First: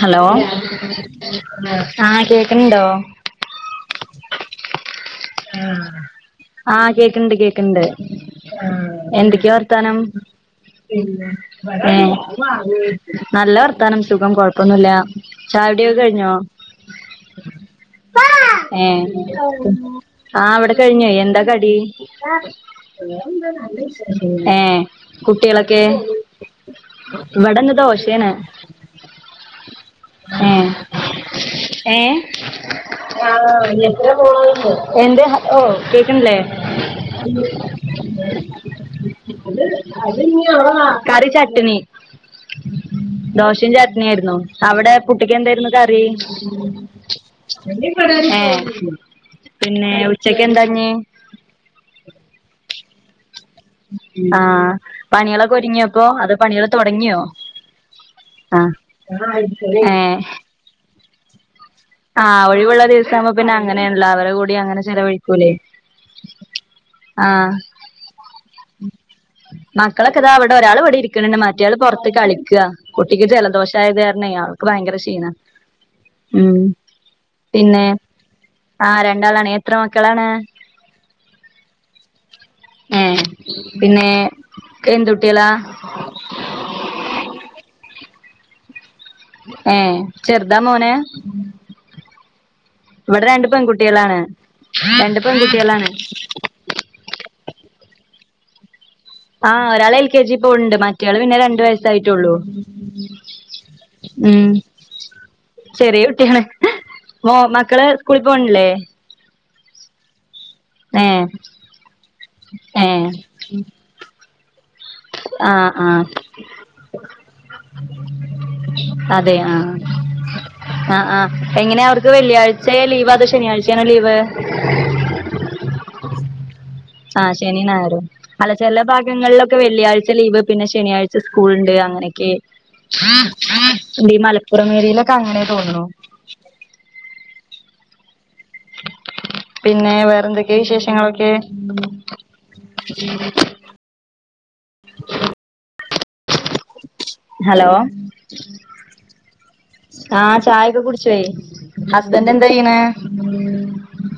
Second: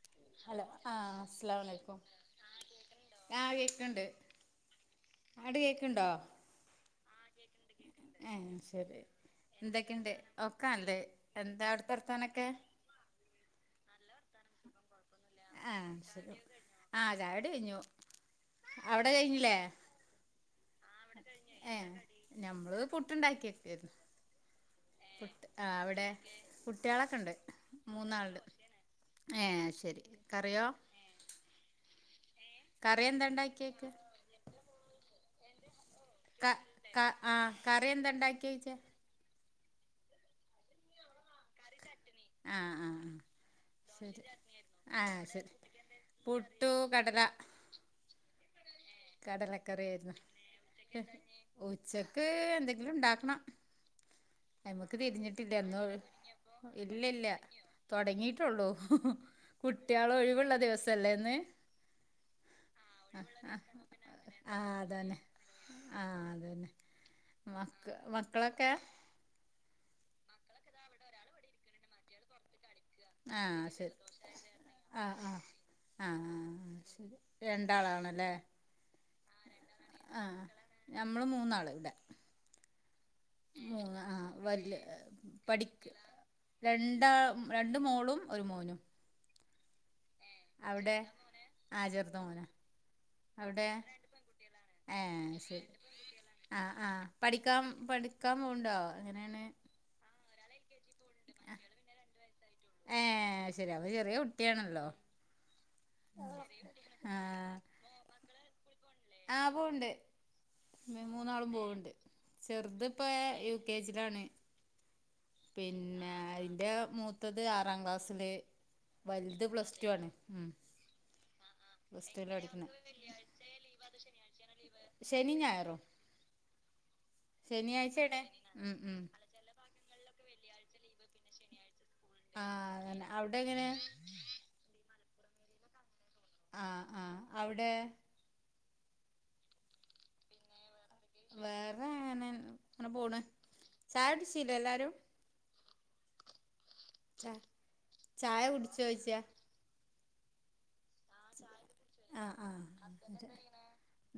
Hello ആഹ് കേക്കണണ്ടോ? ആഹ് കേക്ക്ണ്ട് അങ്ങട്ട് കേക്കണ്ടോ? ആഹ് കേക്കണ്ട് കേക്കണ്ട്. ശരി എന്തൊക്കെയ വർത്താനം? എന്തൊക്കെണ്ട് ഒക്കെ നല്ലത് എന്താ അവിടുത്തെ ഏഹ്. വർത്താനൊക്കെ നല്ല വർത്താനം സുഖം കൊഴപ്പൊന്നുല്ല. ആ ചായടിയൊക്കെ കഴിഞ്ഞോ ശരി ആ ചായുടി കഴിഞ്ഞു ഏഹ് അവിടെ കഴിഞ്ഞില്ലേ ആഹ് ഇവിടെ കഴിഞ്ഞേ എന്താ കടി ഏ ഞമ്മള് പുട്ടുണ്ടാക്കിയേക്കായിരുന്നു ഏഹ് പുട്ട് ആഹ് കുട്ടികളൊക്കെ അവടെ കുട്ടികളൊക്കെണ്ട് ഇവിടെന്ന് ദോശയാണ് മൂന്നാള്ണ്ട് ഏഹ് ശെരി കറിയോ ഏ കറി എന്താ ആഹ് ഉണ്ടാക്കിയേക്ക് എത്ര പോണോല്ണ്ട് എന്തേ ഹലോ കേക്ക്ണില്ലേ ക ക ആ കറി എന്താ ഉണ്ടാക്കിയേച്ചേ [unintelligible] കറി ചട്ടണി ആഹ് ആഹ് ദോശേ ചട്നിയായിരുന്നു അവിടെ പുട്ടിക്ക് ശരി എന്തായിരുന്നു കറി പുട്ടു കടല ഏഹ് കടലക്കറിയായിരുന്നു ഉച്ചക്ക് എന്തെങ്കിലും ണ്ടാക്കണം ആ അയ്മക്ക് പണികളൊക്കെ തിരിഞ്ഞിട്ടില്ല എന്നോവ് ഒരുങ്ങിയപ്പോ അത് പണികൾ തുടങ്ങിയോ ഇല്ലല്ല ആ തൊടങ്ങിട്ടുള്ളൂ ഏ കുട്ട്യാള് ഒഴിവുള്ള ദിവസല്ലേന്ന് ആ ഒഴിവുള്ള ദിവസാകുമ്പോ ആഹ് പിന്നെ ആഹ് അങ്ങനെയാണല്ലോ അവരെ കൂടി അങ്ങനെ ആഹ്തന്നെ ചെലവഴിക്കൂലേ ആഹ് അതന്നെ ആ മക് മക്കളൊക്കെ മക്കളൊക്കെതാ വിടെ ഒരാള് വടെ ഇരിക്ണ് ണ്ട് മറ്റേള് പുറത്ത് കളിക്ക കുട്ടിക്ക് ആഹ് ജലദോഷായത് കാരണേ ക്ക്ഭയങ്കര ക്ഷീണാ ആ ആഹ്ശരി രണ്ടാളാണല്ലേ ആഹ് രണ്ടാളാണ് എത്ര മക്കളാണ് ആഹ് ഞമ്മള് മൂന്നാള് ഇവിടെ ഏ മൂന്ന് പിന്നെ ആഹ വല്ല്യ എന്തുട്ടികളാ പഠിക്ക രണ്ടാ രണ്ട് മോളും ഒരു മോനും ആഹ് അവിടെ ആ ചർത് മോന ഇവിടെ രണ്ട് അവിടെ പെൺകുട്ടികളാണ് രണ്ട് ഏഹ് ശരി പെൺകുട്ടികളാണ് ആഹ് ആഹ് പഠിക്കാം പഠിക്കാം പോവ്ണ്ടോ എങ്ങനെ ആഹ് ഒരാൾ എൽ കെ ജി പോവ്ണ്ട് മറ്റയാൾ പിന്നെ രണ്ട് വയസ്സായിട്ടുള്ളൂ ഏ അഹ്ശരി അപ്പചെറീ കുട്ടിയാണല്ലോ ചെറി കുട്ടിയാണ് ആ മോ മക്കള് സ്കൂളിൽ പോണില്ലേ ആ പോവ്ണ്ട് മേ ഏ മൂന്നാളും പോവ്ണ്ട് ഏ ചെറുത്പ്പോ യു കെ ജിലാണ് ആ ആ പിന്നെ അയിന്റെ മൂത്തത് ആറാം ക്ലാസ്സില് വല്ത് പ്ലസ് ടു ആണ് ഉ ആഹ് ആഹ് എങ്ങനെ അവർക്ക് വെള്ളിയാഴ്ച ലീവ് അതോ ശനിയാഴ്ചയണോ ലീവ് ശനിം ഞായറും ആഹ് ശനിം ശനിയാഴ്ചേടെ ഞായറുംഅല്ല ഉം ചെല ഉം ഭാഗങ്ങളിലൊക്കെ വെള്ളിയാഴ് ത്തെലീവ് പിന്നെ ശനിയാഴ്ച സ്കൂൾ ഉണ്ട് അങ്ങനെയൊക്കെ ആഹ് അതന്നെ അവിടെ എങ്ങനെ ഇതീ മലപ്പുറംഏരിയയിലൊക്കെ അങ്ങനെ തോന്നുണു ആഹ് ആഹ് അവിടെ പിന്നെ വേറെ എന്തൊക്കെ വിശേഷങ്ങളൊ വേറെ എങ്ങനെ അങ്ങനെ പോണ് ചായ കുട് ച്ചീലെഎല്ലാരും ച ഹലോ ചായ കുടിച്ചോയ്ച്ച ആഹ് ചായൊക്കെ കുടി ആഹ് ആഹ്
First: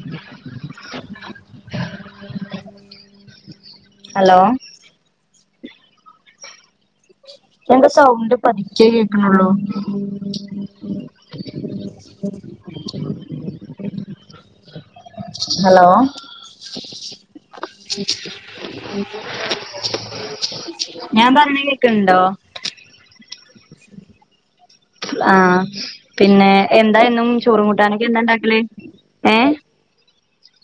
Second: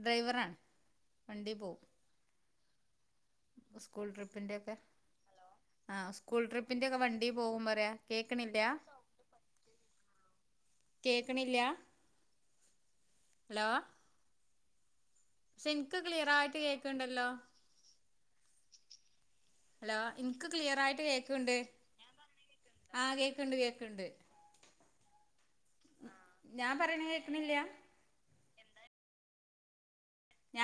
ഡ്രൈവറാണ് വണ്ടി പോവും സ്കൂൾ ഹലോ ട്രിപ്പിന്റെ ഒക്കെ ആ സ്കൂൾ ട്രിപ്പിന്റെക്കെ വണ്ടീ എന്താ സൗണ്ട് പതിക്കേ കേക്കോ ണള്ളു കേക്കണില്ല ഹലോ ഷേ ഹലോ ഇൻക്ക് ക്ലിയറായിട്ട് കേൾക്ക്ണ്ടല്ലോ ഹലോ ഇനിക്ക് ക്ലിയർ ആയിട്ട് ഞാൻ കേക്ക്ണ്ട് പറയണേ കേക്ക്ണ്ടോ ആഹ് കേക്ക്ണ്ട് കേക്ക്ണ്ട് ആ പിന്നെ ഞാൻ എന്താ പറയണ എന്നും കേക്കണില്ല ചോറും കൂട്ടാനൊക്കെ എന്താ ഇണ്ടാക്കല് ഏ? ഞാ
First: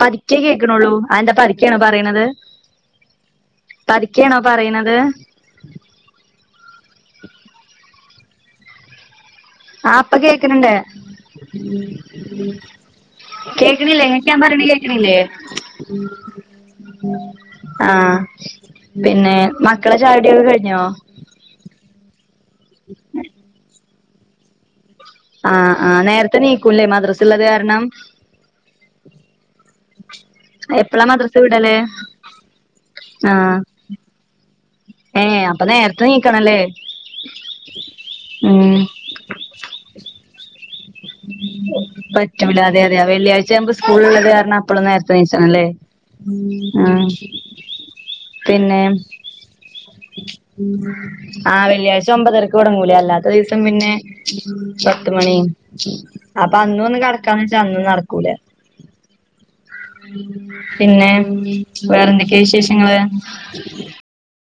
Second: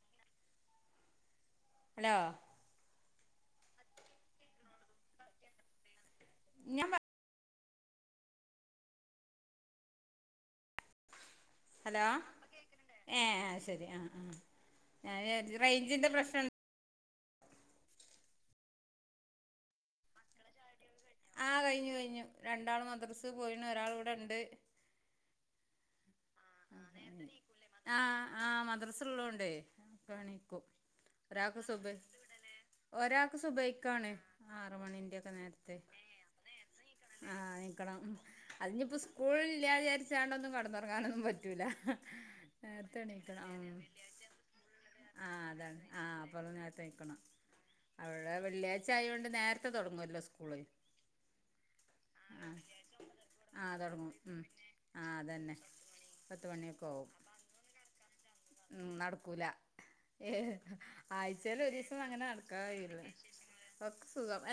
പതുക്കേ കേക്കണള്ളൂ അയെന്താ പതുക്കേണോ ഹലോ പറയണത്? പതുക്കയാണോ പറയണത് ഞാൻ ആഹ് പ്പ കേക്ക്ണ് ണ്ട് ഹലോ ഏഹ് അത് ശരി കേക്കണില്ലേ ആഹ് ങ്ങക്ക് ആഹ് ഞാൻ പറേണ കേക്കണില്ലേ ഞാന് റേഞ്ചിന്റെ പ്രശ്നം ആഹ് പിന്നെ മക്കളെ ചായുടിയൊക്കെ കഴിഞ്ഞോ? ആ കഴിഞ്ഞു കഴിഞ്ഞു രണ്ടാൾ മദ്രസ് പോയിണ് ഒരാൾ ഇവിടെണ്ട് ആഹ് ആഹ് നേരത്തെ ണീക്കൂല്ലേ മദ്രസള്ളത് കാരണം ആഹ് ആഹ് മദ്രസുള്ളോണ്ട് എണിക്കും എപ്പളാ മദ്രസ ഒരാക്ക് വിടല് സുഭ ഒരാക്ക് ആഹ് സുബൈ ക്കാണ് ആറ് മണിന്റെ ഒക്കെ ഏഹ് അപ്പൊ നേരത്തെ നീക്കണല്ലേ ആഹ് ണീക്കണം ഉം അതിനിപ്പ സ്കൂളില്ലാചരിച്ചാണ്ടൊന്നും കടന്നൊറങ്ങ പറ്റൂല്ല അതെ അതെ എണീക്കണം വെള്ളിയാഴ്ച ആവുമ്പോ ആഹ് സ്കൂളുള്ളത് കാരണം എ പ്പോഴും നേര ആഹ് ണീചണം ല്ലേ അതാണ് ആഹ് അപ്പള് നേരത്തെ ആഹ് എണീക്കണം അവിടെ പിന്നെ വെള്ളിയാഴ്ച ആയോണ്ട് നേരത്തെ തുടങ്ങുവല്ലോ സ്കൂള് ആ വെള്ളിയാഴ് ചഒമ്പതെരക്ക് ആഹ് തൊടങ്ങൂലെ അല്ലാത്ത ദിവസം ആഹ് പിന്നെ തുടങ്ങും ഉം പത്ത് ആഹ് മണി അതന്നെ പത്ത് അപ്പൊ അന്ന് മണിയൊക്കെ ഒന്ന് ആവും കടക്കാന്ന് വെച്ചാ അന്നും നടക്കൂല ഉം നടക്കൂല ഏ പിന്നെ ആഴചേൽ ഒരു ദിവസം അങ്ങനെ വേറെന്തൊക്കെയാ നടക്കാ വിശേഷങ്ങള് [unintelligible] ഓക്ക് സുഖം